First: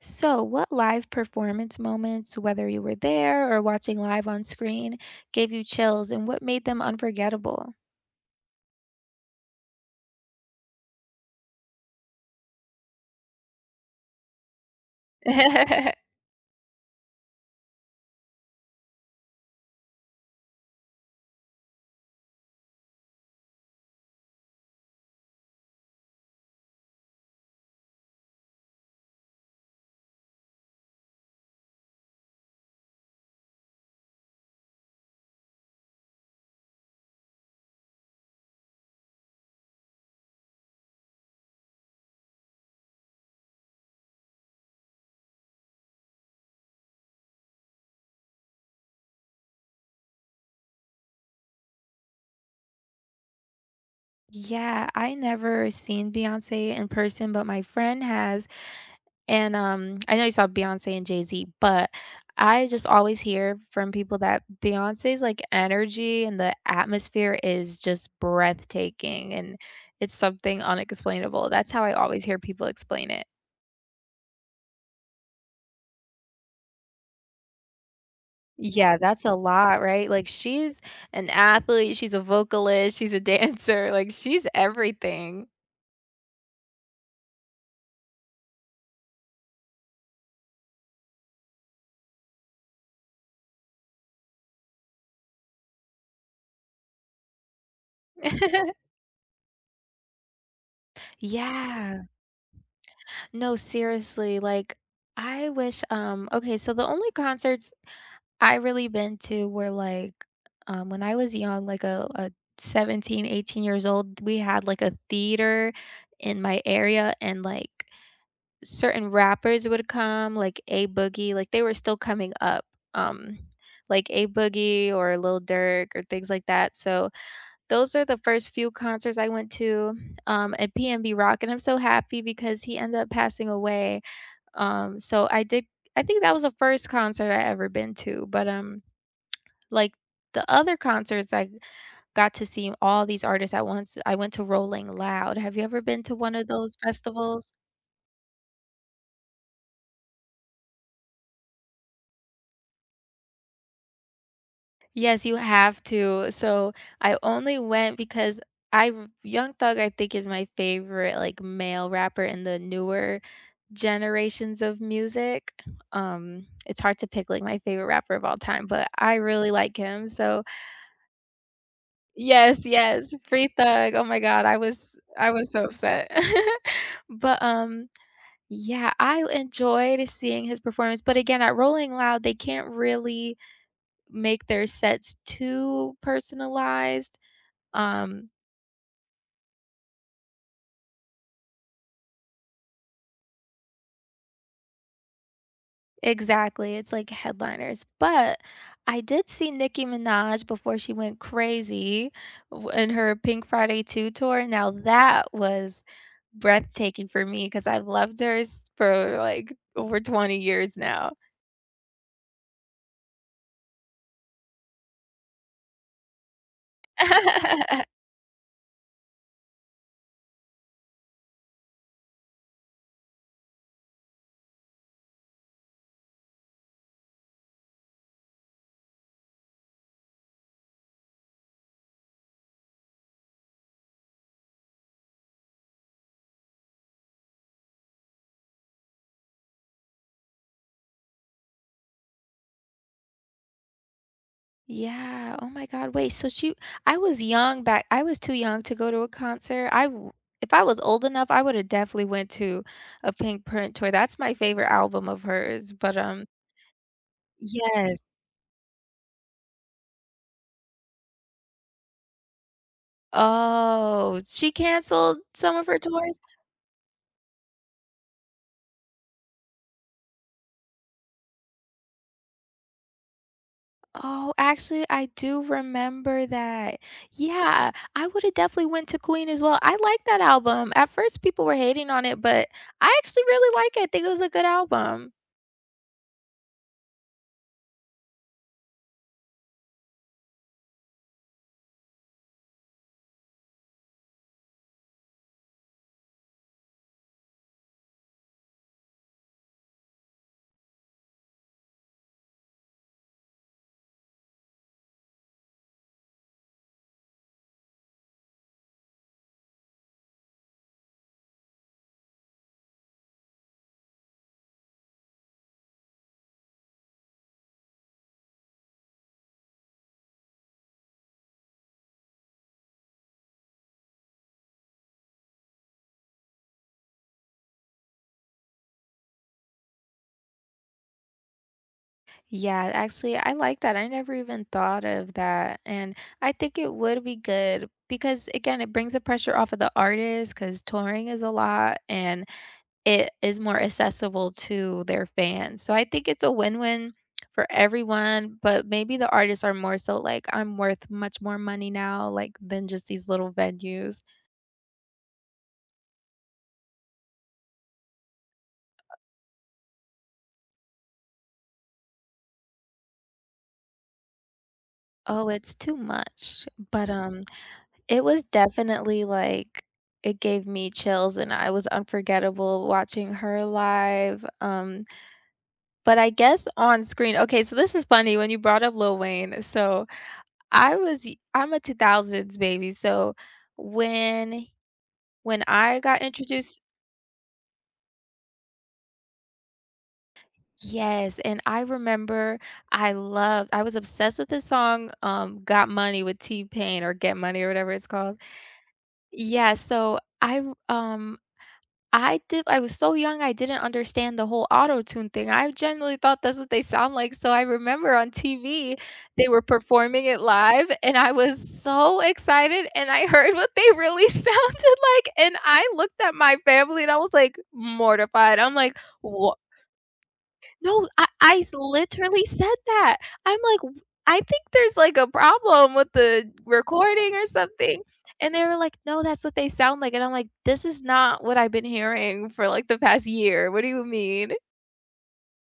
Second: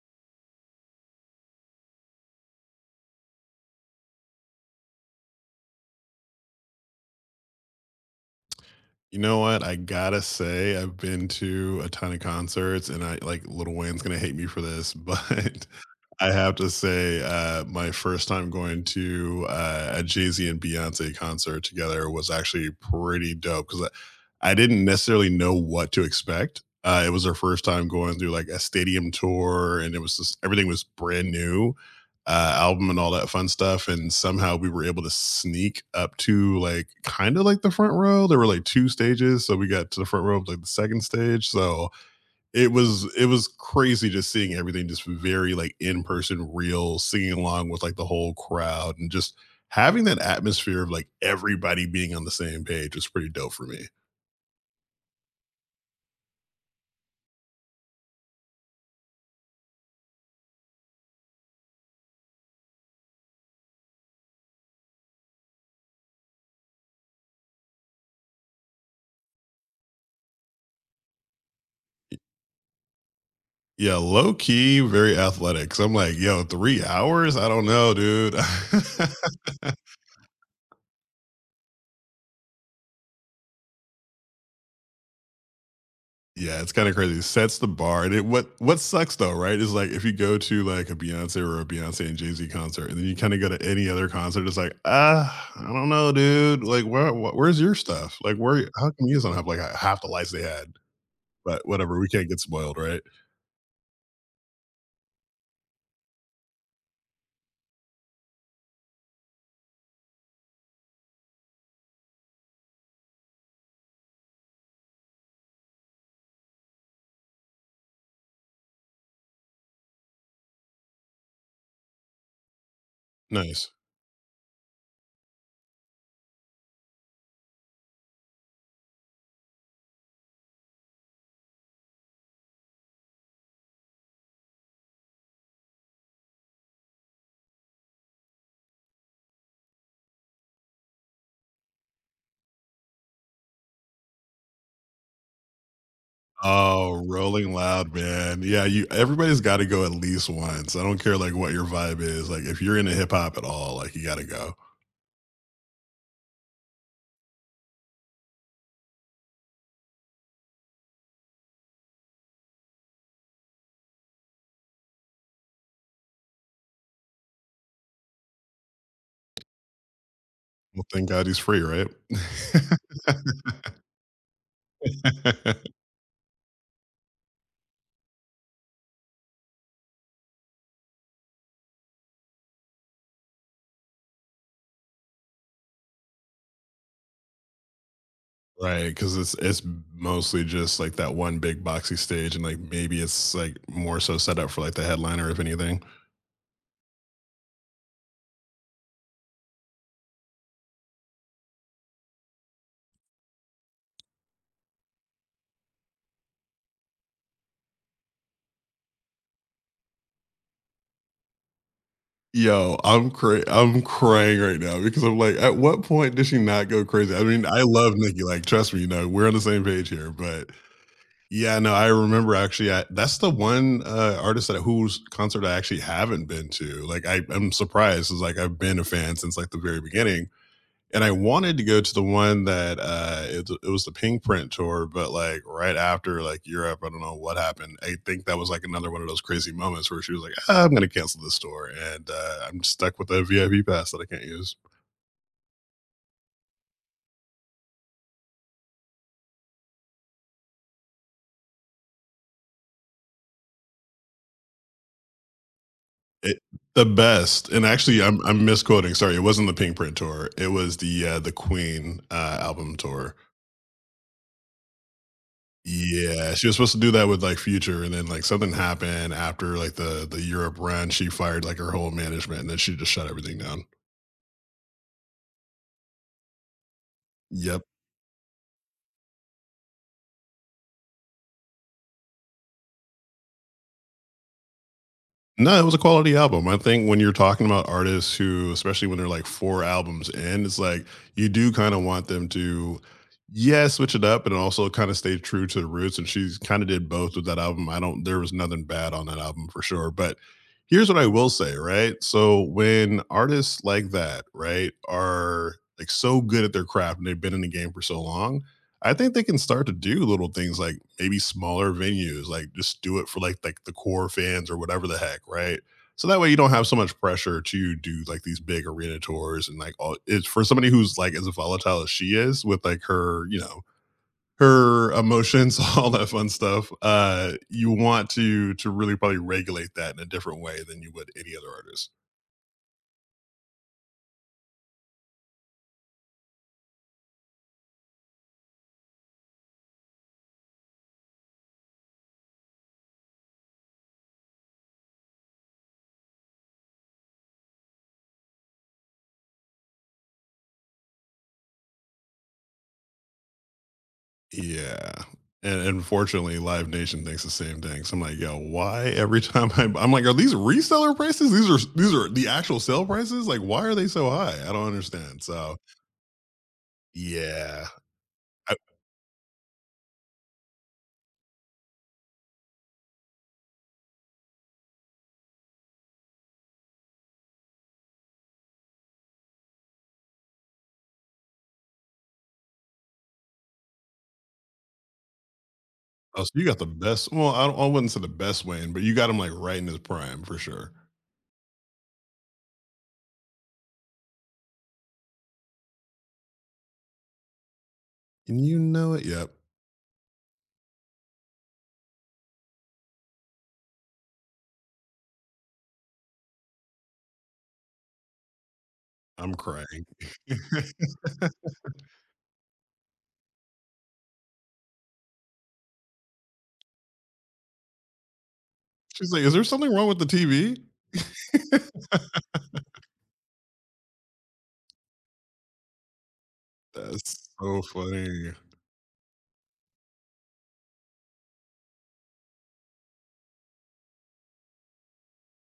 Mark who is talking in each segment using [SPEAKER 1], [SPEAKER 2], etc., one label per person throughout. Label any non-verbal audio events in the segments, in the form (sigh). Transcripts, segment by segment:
[SPEAKER 1] So, what live performance moments, whether you were there or watching live on screen, gave you chills, and what made them unforgettable?
[SPEAKER 2] You know what, I gotta say, I've been to a ton of concerts, and I like, Little Wayne's gonna hate me for this, but
[SPEAKER 1] (chuckles)
[SPEAKER 2] I have to say, uh, my first time going to, uh, a Jay-Z and Beyoncé concert together was actually pretty dope 'cause I I didn't necessarily know what to expect, uh, it was their first time going through, like, a stadium tour, and it was just everything was brand new, uh, album and all that fun stuff, and somehow we were able to sneak up to, like, kinda like the front row, there were, like, 2 stages, so, we got to the front row of, like, the 2nd stage so, it was it was crazy just seeing everything just v very, like, in-person, real, singing along with, like, the whole crowd, and just having that atmosphere of, like, everybody being on the same page was pretty dope for me.
[SPEAKER 1] Yeah, I never seen Beyoncé in person, but my friend has. And, um, I know you saw Beyoncé and Jay-Z, but I just always hear from people that Beyoncé's, like, energy and the atmosphere is just breathtaking, and it's something unexplainable that's how I always hear people explain it.
[SPEAKER 2] Yeah, low-key very athletic 'cause I'm like: "Yo, 3 hours? I don't know, dude".
[SPEAKER 1] Yeah, that's a lot, right? Like,
[SPEAKER 2] (laughs)
[SPEAKER 1] she's an athlete, she's a vocalist, she's a dancer. Like, she's everything.
[SPEAKER 2] Yeah, it's kinda crazy, it sets the bar, and it what, what sucks though, right, is, like, if you go to, like, a Beyoncé or a Beyoncé and Jay-Z concert, and then you kinda go to any other concert, it's like, "Uh, I don't know, dude", like, "Where w where's your stuff?" like, "Where
[SPEAKER 1] (giggles)
[SPEAKER 2] How come you guys don't have, like, 1/2 the lights they had?" But whatever,
[SPEAKER 1] Yeah.
[SPEAKER 2] we can't get spoiled, right?
[SPEAKER 1] No, seriously, like I wish, um okay, so the only concerts I really been to were, like, um when I was young, like, a a 17, 18 years old, we had, like, a theater in my area, and, like, certain rappers would come, like A-Boogie, like, they were still coming up, um,
[SPEAKER 2] Nice.
[SPEAKER 1] like A-Boogie or Lil Durk or things like that, so those are the first few concerts I went to, um, and PnB Rock, and I'm so happy because he ended up passing away. Um, so I did I think that was the first concert I ever been to, but, um like, the other concerts, I got to see all these artists at once. I went to Rolling Loud. Have you ever been to one of those
[SPEAKER 2] Oh,
[SPEAKER 1] festivals?
[SPEAKER 2] Rolling Loud, man, yeah, you everybody's gotta go at least once, I don't care, like, what your vibe is, like, if you're into hip hop at all, like, you gotta go.
[SPEAKER 1] Yes, you have to. So I only went because I've Young Thug, I think, is my favorite, like, male rapper in the newer generations of music. Um, it's hard to pick, like, my favorite rapper of all time, but I really like him, so
[SPEAKER 2] Well, thank God he's free, right?
[SPEAKER 1] Yes, yes, Free Thug, oh my God, I was I was so
[SPEAKER 2] (laughs)
[SPEAKER 1] upset. (giggles) But, um yeah, I enjoyed seeing his performance, but again, at Rolling Loud, they can't really make their sets too personalized, um
[SPEAKER 2] Right, 'cause it's it's m mostly just, like, that one big boxy stage, and, like, maybe it's, like, more so set up for, like, the headliner if anything.
[SPEAKER 1] Exactly, it's like headliners, but I did see Nicki Minaj before she went crazy w in her Pink Friday 2 Tour, now, that was breathtaking for me 'cause I've loved her s for, like, over 20 years now.
[SPEAKER 2] Yo, I'm cra I'm crying right now because I'm, like, "At what point does she not go crazy?" I mean, I
[SPEAKER 1] (laughs)
[SPEAKER 2] love Nicki, like, trust me, you know, we're on the same page here, but yeah, no, I remember actually, I that's the one, uh, artist that whose concert I actually haven't been to, like, I I'm surprised, 'cause, like, I've been a fan since, like, the very beginning, and I wanted to go to the one that, uh, it it was the Pinkprint Tour, but, like, right after, like, Europe, I don't know what happened I think that was, like, another one of those crazy moments where she was like, "Ah, I'm gonna cancel this tour," and, uh, I'm stuck with a VIP pass that I can't use.
[SPEAKER 1] Yeah, oh my god, wait, so she I was young back I was too young to go to a concert, I w if I was old enough, I would've definitely went to a Pinkprint Tour that's my favorite album of hers, but, um
[SPEAKER 2] It The best, and
[SPEAKER 1] Yes.
[SPEAKER 2] actually I'm I'm misquoting sorry, it wasn't the Pinkprint Tour it was the, uh the Queen, uh, album tour.
[SPEAKER 1] Oh, she canceled some of her tours?
[SPEAKER 2] Yeah she was supposed to do that with, like, Future, and then, like, something happened after, like, the the Europe run, she fired, like, her whole management, and then she just shut everything down.
[SPEAKER 1] Oh, actually, I do remember that.
[SPEAKER 2] Yep.
[SPEAKER 1] Yeah, I would've definitely went to Queen as well I like that album, at first, people were hating on it, but I actually really like it, think it was a good album.
[SPEAKER 2] No, it was a quality album. I think when you're talking about artists who, especially when they're, like, 4 albums in, it's like you do kinda want them to, yeah, switch it up, but also kinda stay true to their roots, and she's kinda did both with that album. I don't there was nothing bad on that album for sure, but here's what I will say, right? So, when artists like that, right? Are, like, so good at their craft and they've been in the game for so long, I think they can start to do little things, like, maybe smaller venues, like, just do it for, like, like, the core fans or whatever the heck, right? So that way you don't have so much pressure to do, like, these big arena tours and, like, all it's for somebody who's, like, as volatile as she is with, like, her, you know, her emotions, all that fun stuff, uh, you want to to really probably regulate that in a different way than you would any other artist.
[SPEAKER 1] Yeah. Actually, I like that, I never even thought of that. And I think it would be good because, again, it brings the pressure off of the artist 'cause touring is a lot, and it is more accessible to their fans. So I think it's a win-win for everyone. But maybe the artists are more so like, "I'm worth much more money now, like, than just these little venues."
[SPEAKER 2] Yeah. And unfortunately, Live Nation thinks the same thing, so I'm like, "Yo, why every time I" I'm like, "Are these reseller prices? These are s these are the actual sale prices? Like, why are they so high?" I don't understand.
[SPEAKER 1] Oh, it's
[SPEAKER 2] So
[SPEAKER 1] too much. But, um,
[SPEAKER 2] Yeah.
[SPEAKER 1] it was
[SPEAKER 2] Uh
[SPEAKER 1] definitely, like it gave me chills and I was unforgettable watching her live. Um, but I guess on screen okay, so this is funny when you brought up Lil Wayne. So I was y I'm a 2000s baby, so when, when I got
[SPEAKER 2] Oh, so you got
[SPEAKER 1] introduced
[SPEAKER 2] the best well, I don't I wouldn't say the best Wayne, but you got him, like, right in his prime for sure.
[SPEAKER 1] Yes, and I remember I loved I was obsessed with the song, um, Got Money with T-Pain or Get Money or whatever it's called.
[SPEAKER 2] And you know it. Yep.
[SPEAKER 1] Yeah, so I'm, um, I di I was so young I didn't understand the whole Auto-Tune thing, I genuinely thought that's what they sound like. So I remember on TV they
[SPEAKER 2] I'm
[SPEAKER 1] were
[SPEAKER 2] crying.
[SPEAKER 1] performing it live and I was so
[SPEAKER 2] (laughs)
[SPEAKER 1] excited and I heard what they really sounded like and I looked at my family and I was like mortified. I'm like,
[SPEAKER 2] She's like, "Is
[SPEAKER 1] "Wha"
[SPEAKER 2] there something wrong with the TV?"
[SPEAKER 1] No, I I s
[SPEAKER 2] (laughs)
[SPEAKER 1] literally said that. I'm like, "I think there's like a problem with the recording or
[SPEAKER 2] That's so
[SPEAKER 1] something."
[SPEAKER 2] funny.
[SPEAKER 1] And they were like, "No, that's what they sound like." And I'm like, "This is not what I've been hearing for like the past year, what do you mean?"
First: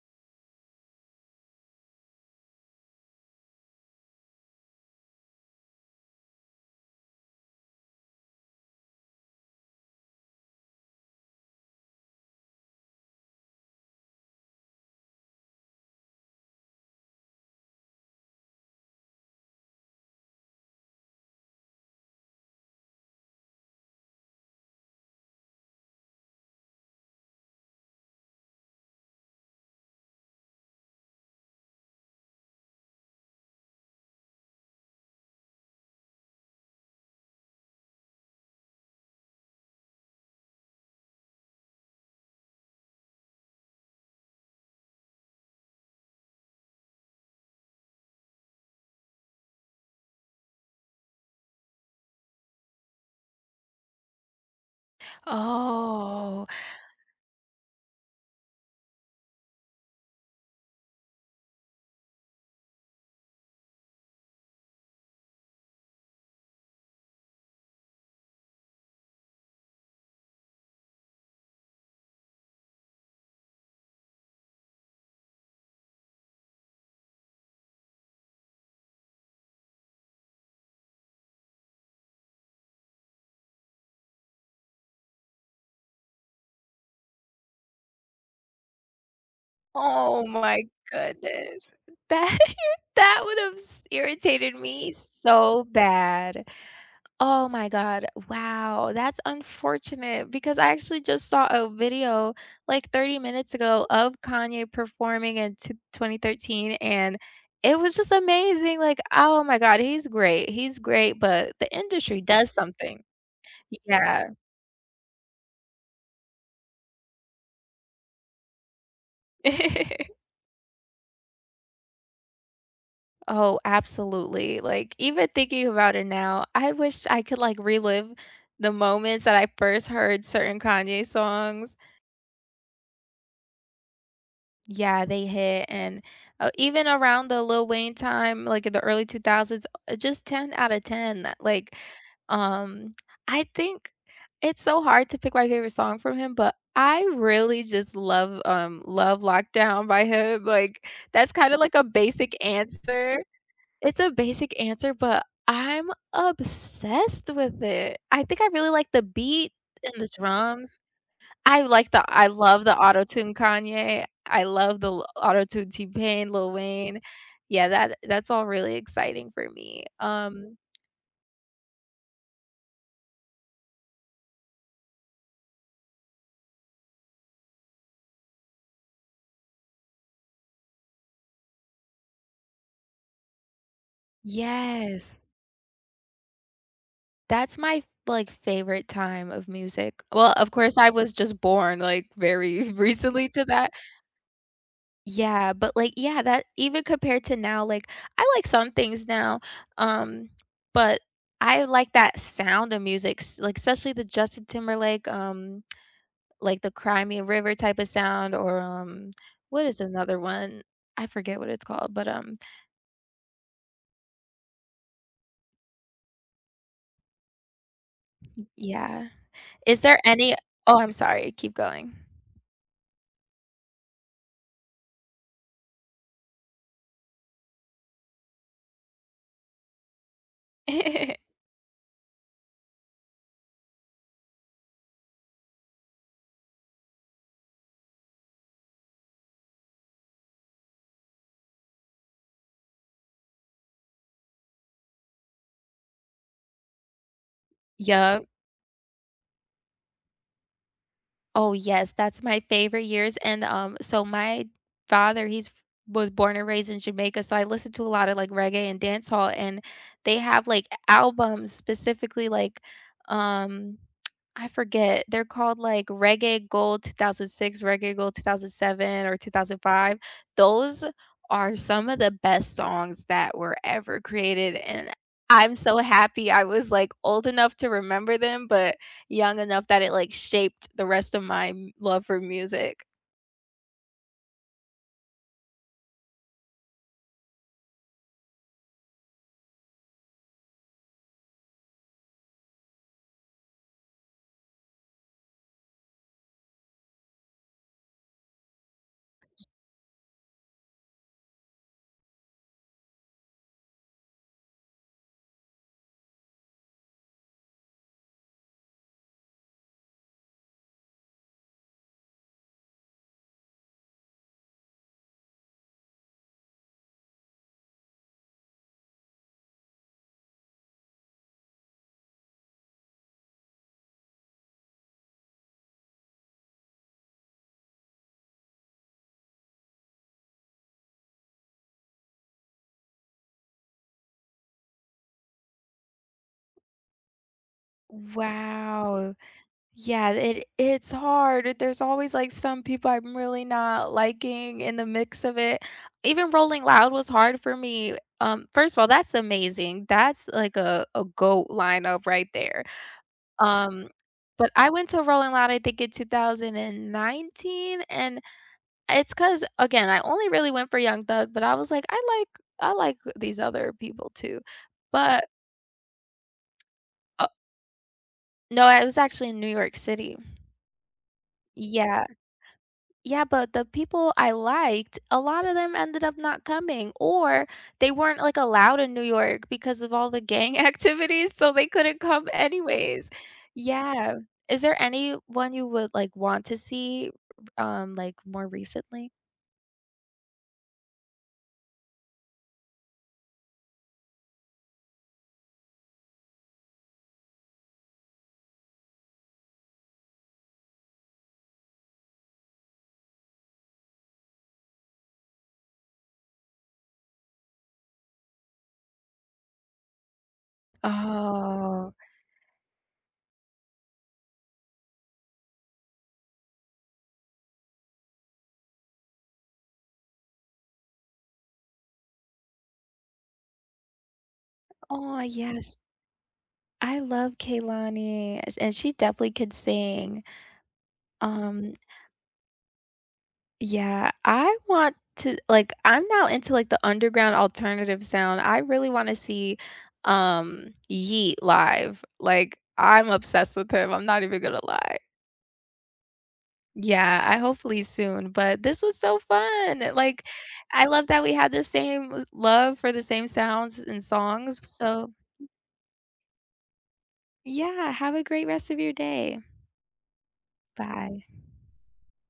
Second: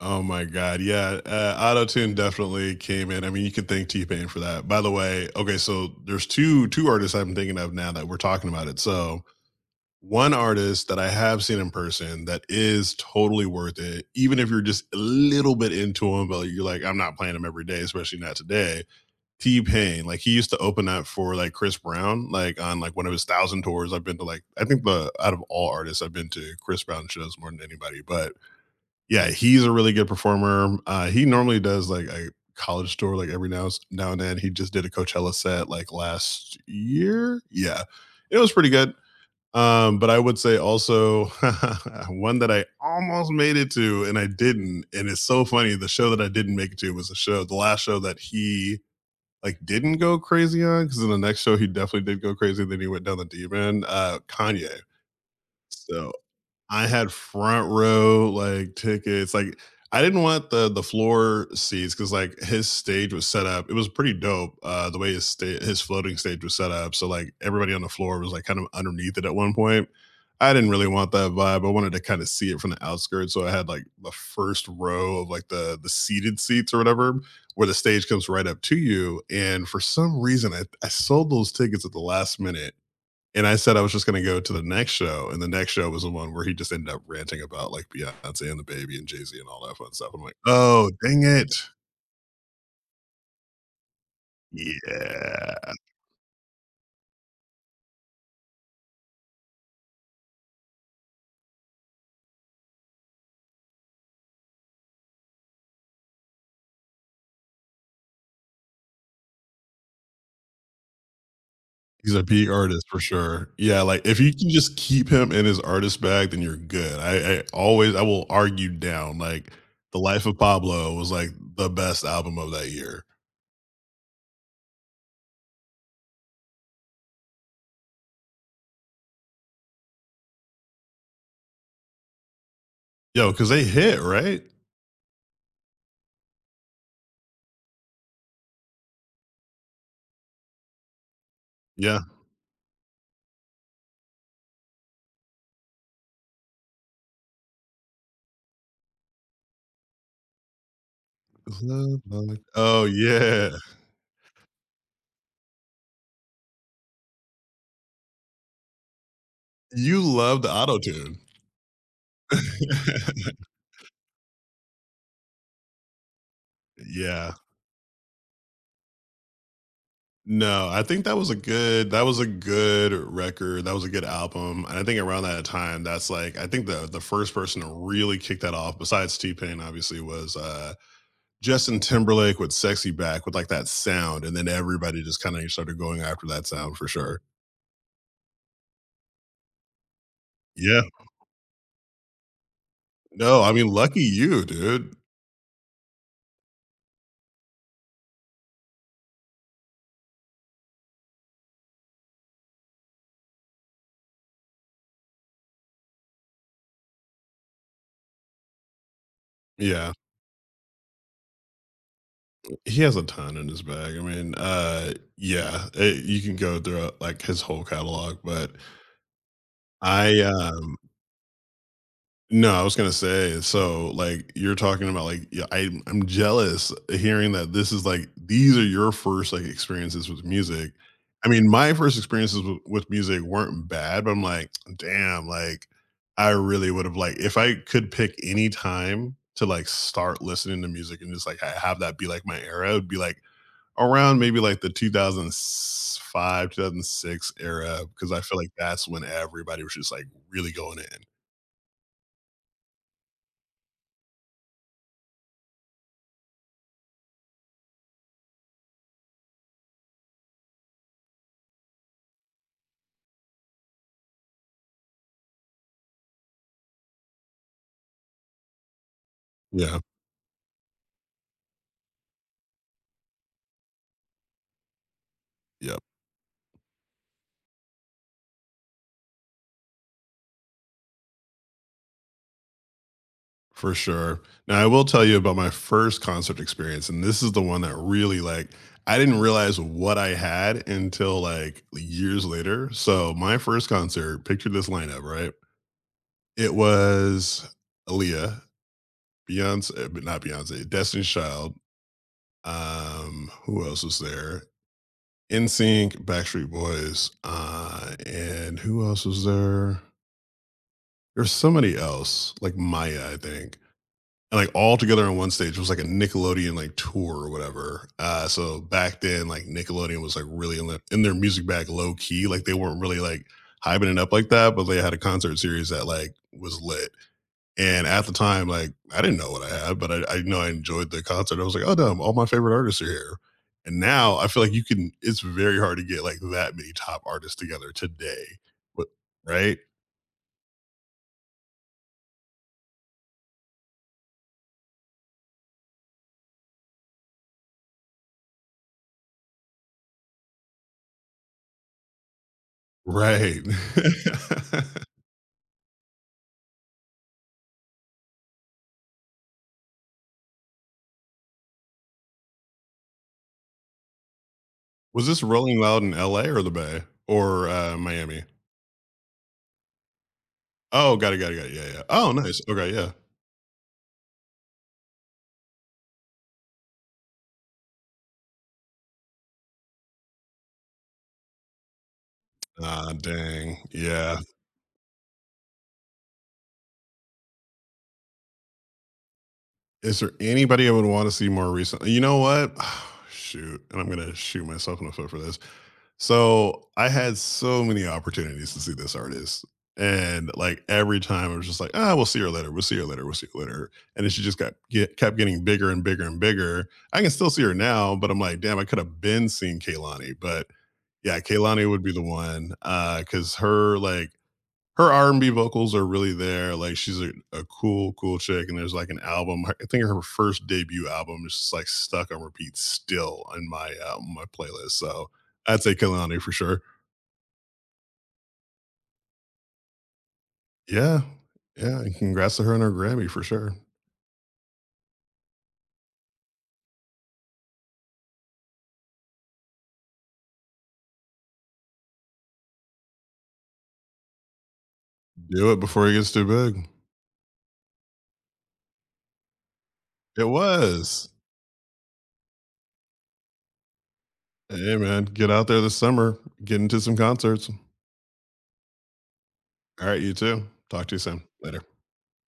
[SPEAKER 2] Oh my God, yeah. Uh, Auto-Tune definitely came in, I mean, you can thank T-Pain for that. By the way, okay, so there's 2, 2 artists I've been thinking of now that we're talking about it. So, one artist that I have seen in person that is totally worth it, even if you're just a little bit into him, but you're like, "I'm not playing him every day, especially not today," T-Pain. Like, he used to open up for, like, Chris Brown, like, on, like, one of his 1,000 tours I've been to, like I think the out of all artists, I've been to Chris Brown shows more than anybody, but yeah, he's a really good performer, uh, he normally does, like, a college tour like every nows now and then, he just did a Coachella set, like, last year? Yeah, it was pretty good. Um, but I would say also (chuckles) one that I almost made it to and I didn't, and it's so funny, the show that I didn't make it to was a show the last show that he, like, didn't go crazy on, 'cause in the next show he definitely did go crazy, then he went down the deep end, uh, Kanye. So
[SPEAKER 1] Oh.
[SPEAKER 2] I had front row, like, tickets, like, I didn't want the the floor seats, 'cause, like, his stage was set up it was pretty dope, uh, the way his sta his floating stage was set up, so, like, everybody on the floor was, like, kind of underneath it at one point. I didn't really want that vibe, I wanted to kinda see it from the outskirts, so I had, like, the first row of, like, the the seated seats or whatever, where the stage comes right up to you, and for some reason, I I sold those tickets at the last minute, and I said I was just gonna go to the next show, and the next show was the one where he just ended up ranting about, like, Beyoncé and DaBaby and Jay-Z and all that fun stuff. I'm
[SPEAKER 1] Oh
[SPEAKER 2] like,
[SPEAKER 1] my
[SPEAKER 2] "Oh, dang it."
[SPEAKER 1] goodness. That (chuckles) that would've s irritated me so
[SPEAKER 2] Yeah.
[SPEAKER 1] bad. Oh my God. Wow. That's unfortunate because I actually just saw a video like 30 minutes ago of Kanye performing in t 2013 and it was just amazing. Like, oh my God, he's great. He's great, but the
[SPEAKER 2] He's
[SPEAKER 1] industry
[SPEAKER 2] a peak
[SPEAKER 1] does
[SPEAKER 2] artist for
[SPEAKER 1] something.
[SPEAKER 2] sure. Yeah, like, if
[SPEAKER 1] Yeah.
[SPEAKER 2] you can just keep him in his artist bag, then you're good. I I always I will argue down, like, The
[SPEAKER 1] (laughs)
[SPEAKER 2] Life of Pablo was, like, the best album of that year.
[SPEAKER 1] Oh, absolutely, like, even thinking about it now, I wish I could, like, relive the moments that I first heard certain Kanye songs.
[SPEAKER 2] Yo, 'cause they hit, right?
[SPEAKER 1] Yeah, they hit and, uh, uh, even around the Lil Wayne time, like in the early 2000s, uh, just 10 outta 10. Like,
[SPEAKER 2] Yeah.
[SPEAKER 1] um, I think it's so hard to pick my favorite song from him, but I really just love, um, Love Lockdown by him, like that's kind of like a basic
[SPEAKER 2] (unintelligible) Oh,
[SPEAKER 1] answer.
[SPEAKER 2] yeah.
[SPEAKER 1] It's a basic answer, but I'm obsessed with it. I think I really like the beat and
[SPEAKER 2] You
[SPEAKER 1] the
[SPEAKER 2] love the
[SPEAKER 1] drums.
[SPEAKER 2] Auto-Tune.
[SPEAKER 1] I like the I love the Auto-Tune
[SPEAKER 2] (laughs)
[SPEAKER 1] Kanye. I love the l Auto-Tune T-Pain, Lil Wayne.
[SPEAKER 2] Yeah.
[SPEAKER 1] Yeah, that that's all really exciting for me. Um
[SPEAKER 2] No, I think that was a good that was a good record that was a good album, and I think around that time, that's like I think the the first person to really kick that off, besides T-Pain obviously, was, uh, Justin Timberlake with SexyBack, with, like, that sound, and then everybody
[SPEAKER 1] Yes.
[SPEAKER 2] just kinda started going after that sound for sure.
[SPEAKER 1] That's my, like, favorite time of music. Well, of course
[SPEAKER 2] Yeah.
[SPEAKER 1] I was just born, like, very recently
[SPEAKER 2] No,
[SPEAKER 1] to
[SPEAKER 2] I mean,
[SPEAKER 1] that.
[SPEAKER 2] lucky you, dude.
[SPEAKER 1] Yeah, but, like yeah that even compared to now, like, I like some things now, um, but I like that sound of music s like especially the Justin Timberlake, um, like the Cry Me a River type of sound or, um, what is
[SPEAKER 2] Yeah.
[SPEAKER 1] another one? I forget what it's called, but, um
[SPEAKER 2] He has a ton in his bag I mean, uh, yeah. It You can go throughout, like, his whole catalog, but
[SPEAKER 1] Yeah. Is there
[SPEAKER 2] I,
[SPEAKER 1] any
[SPEAKER 2] um
[SPEAKER 1] Oh, I'm sorry keep going.
[SPEAKER 2] No, I was gonna say, so, like, you're talking about, like, y I I'm jealous hearing that this is, like these are your first, like, experiences with music.
[SPEAKER 1] (giggles)
[SPEAKER 2] I mean, my first experiences w with music weren't bad, but I'm like, (tsk) "Damn, like, I really would've, like" If I could pick any time to, like, start listening to music and just, like, ha have that be, like, my era, it be, like, around maybe, like, the 2000 s 5 2006 era, 'cause I
[SPEAKER 1] Yep.
[SPEAKER 2] feel like that's when everybody was just, like, really going in.
[SPEAKER 1] Oh, yes, that's my favorite years and, um, so my father, he's f was born and raised in Jamaica, so I listened to a lot of like reggae and dancehall, and they have like a albums specifically like, um, (tsk) I forget, they're called like Reggae Gold 2006, Reggae Gold two thousand seven or two thousand
[SPEAKER 2] Yeah.
[SPEAKER 1] five. Those are some of the best songs that were ever created, and I'm so
[SPEAKER 2] Yep.
[SPEAKER 1] happy I was, like, old enough to remember them, but young enough that it, like, shaped the rest of my m love for music.
[SPEAKER 2] For sure. Now, I will tell you about my first concert experience, and this is the one that really, like I didn't realize what I had until, like, le years later. So, my first concert, picture this lineup, right? It was Aaliyah, Beyoncé but not Beyoncé, Destiny's Child. Um, who else was there? NSYNC, Backstreet Boys, uh, and who else was there? There's somebody else, like Mya, I think. And, like, all together on one stage, it was like a Nickelodeon, like, tour or whatever. Uh, so back then, like Nickelodeon was like really l in in their music bag low-key, like, they weren't really, like, hyping it up like that, but they had a concert series that, like, was lit. And at the time, like, I didn't know what I had, but I I know I enjoyed the concert, I was like, "Oh damn, all my favorite artists are here." And now I feel like you couldn't it's very hard to get like that many top artists together today, but
[SPEAKER 1] Wow.
[SPEAKER 2] Right?
[SPEAKER 1] Yeah, th it it's hard, it there's always, like, some people I'm really not liking in the mix of it. Even Rolling Loud was hard for me, w um, first of all, that's amazing, that's, like, a a GOAT lineup right there.
[SPEAKER 2] Right.
[SPEAKER 1] Um, but I
[SPEAKER 2] (laughs)
[SPEAKER 1] went to a Rolling Loud, I think, in 2019, and it's 'cause again, I only really went for Young Thug, but I was like, "I like I like these other people too."
[SPEAKER 2] Was this
[SPEAKER 1] But
[SPEAKER 2] Rolling Loud in LA, or the Bay?
[SPEAKER 1] O
[SPEAKER 2] Or, uh, Miami?
[SPEAKER 1] No, I was actually in New York City.
[SPEAKER 2] Oh, got it, got it, yeah, yeah.
[SPEAKER 1] Yeah.
[SPEAKER 2] Oh nice, okay, yeah.
[SPEAKER 1] Yeah, but the people I liked, a lotta them ended up not coming, or they weren't, like, allowed in New York because of all the gang activity, so they couldn't come
[SPEAKER 2] (tsk) Ah
[SPEAKER 1] anyways.
[SPEAKER 2] dang. Yeah.
[SPEAKER 1] Yeah. Is there anyone you would, like, want to see r um, like, more recently?
[SPEAKER 2] Is there anybody I would want to see more recentl you know what? (exhales) Oh, shoot, and I'm gonna shoot myself in the foot for this. So, I had so many opportunities to see this artist. And, like, every time it was just like, "Ah, we'll see her later, we'll see her later, we'll see her later." And then she just got get kept getting bigger and bigger and bigger. I can still see her now, but I'm like, "Damn, I could've been seeing Kehlani," but, yeah, Kehlani would be
[SPEAKER 1] Oh.
[SPEAKER 2] the one, uh, 'cause her, like her R&B vocals are really there, like, she's a a cool, cool chick, and there's, like, an album her I think her first debut album is just, like, stuck on repeat still on my, um on my playlist, so,
[SPEAKER 1] Oh,
[SPEAKER 2] I'd say
[SPEAKER 1] yes
[SPEAKER 2] Kehlani, for sure.
[SPEAKER 1] I love Kehlani, a and she definitely could sing.
[SPEAKER 2] Yeah.
[SPEAKER 1] Um
[SPEAKER 2] Yeah, and congrats to her on her Grammy, for sure.
[SPEAKER 1] Yeah, I want to like, I'm now into, like, the underground alternative sound, I really wanna see, um, Yeat live. Like, I'm obsessed with him, I'm not even gonna lie.
[SPEAKER 2] Do it before he gets too big.
[SPEAKER 1] Yeah, I hopefully soon, but this was so fun!
[SPEAKER 2] It
[SPEAKER 1] Like, I
[SPEAKER 2] was.
[SPEAKER 1] love that we have the same love for the same sounds and
[SPEAKER 2] H
[SPEAKER 1] songs,
[SPEAKER 2] hey, man,
[SPEAKER 1] so
[SPEAKER 2] get out there this summer. Get into some concerts.
[SPEAKER 1] Yeah, have a great rest of your day.
[SPEAKER 2] All right, you too. Talk to you soon.
[SPEAKER 1] Bye.
[SPEAKER 2] Later.